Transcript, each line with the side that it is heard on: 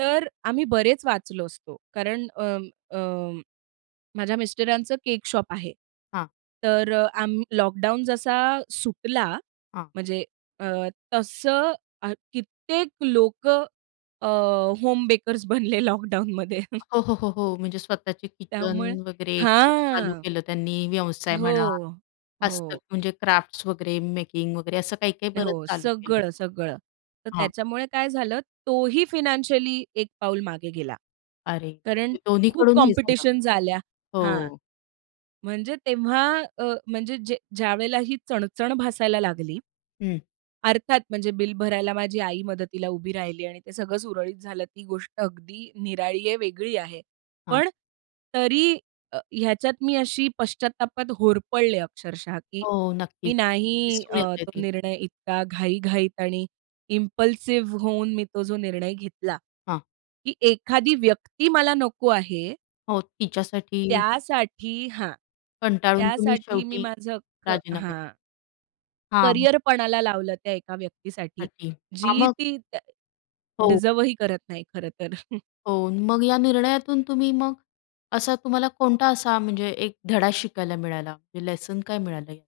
right: तर आम्ही बरेच वाचलो असतो कारण अं, अं, माझ्या मिस्टरांचं केक शॉप आहे.
left: हां.
right: तर अ, आम्ह लॉकडाऊन जसा सुटला
left: हां.
right: म्हणजे अ, तसं अ, कित्येक लोकं अ, होम बेकर्स बनले लॉकडाऊनमध्ये.
left: हो, हो, हो, हो. म्हणजे स्वतःची किचन
right: त्यामुळे
left: वगैरे किंवा चालू
right: हां.
left: केलं त्यांनी, व्यवसाय म्हणा
right: हो,
left: खास तर
right: हो.
left: म्हणजे क्राफ्ट्स वगैरे मेकिंग वगैरे असं काही-काही बरंच
right: हो,
left: चालू केलं.
right: सगळं, सगळं. तर
left: हां.
right: त्याच्यामुळे काय झालं, तो ही फायनान्शियली एक पाऊल मागे गेला.
left: अरे!
right: कारण
left: म्हणजे दोन्ही
right: खूप
left: कडून हे झालं.
right: कॉम्पिटिशन झाल्या हां,
left: हो.
right: म्हणजे तेव्हा अ, म्हणजे जे ज्या ज्यावेळेला ही चणचण भासायला लागली.
left: हं.
right: अर्थात म्हणजे, बिल भरायला माझी आई मदतीला उभी राहिली आणि ते सगळं सुरळीत झालं. ती गोष्ट अगदी निराळी आहे, वेगळी आहे.
left: हां.
right: पण तरी अ, ह्याच्यात मी अशी पश्चात्तापात होरपळले अक्षरशः, की
left: हो,
right: मी
left: नक्कीच
right: नाही
left: दिसून
right: अ,
left: येतंय
right: तो
left: ते.
right: निर्णय इतका घाई-घाईत आणि इम्पल्सिव्ह होऊन मी तो जो निर्णय घेतला,
left: हां.
right: की एखादी व्यक्ती मला नको आहे.
left: हो, तिच्यासाठी
right: त्यासाठी हां,
left: कंटाळून तुम्ही
right: त्यासाठी मी
left: शेवटी
right: माझं अख्ख
left: राजीनामा
right: हां.
left: दिला. हां.
right: करिअर पणाला लावलं त्या एका व्यक्तीसाठी,
left: [unintelligible] हां,
right: जी
left: मग?
right: ती त्या
left: हो.
right: डिझर्व्ह ही करत नाही खरं तर.
left: हो, मग या निर्णयातून तुम्ही मग असा तुम्हाला कोणता असा म्हणजे एक धडा शिकायला मिळाला, म्हणजे लेसन काय मिळालंय?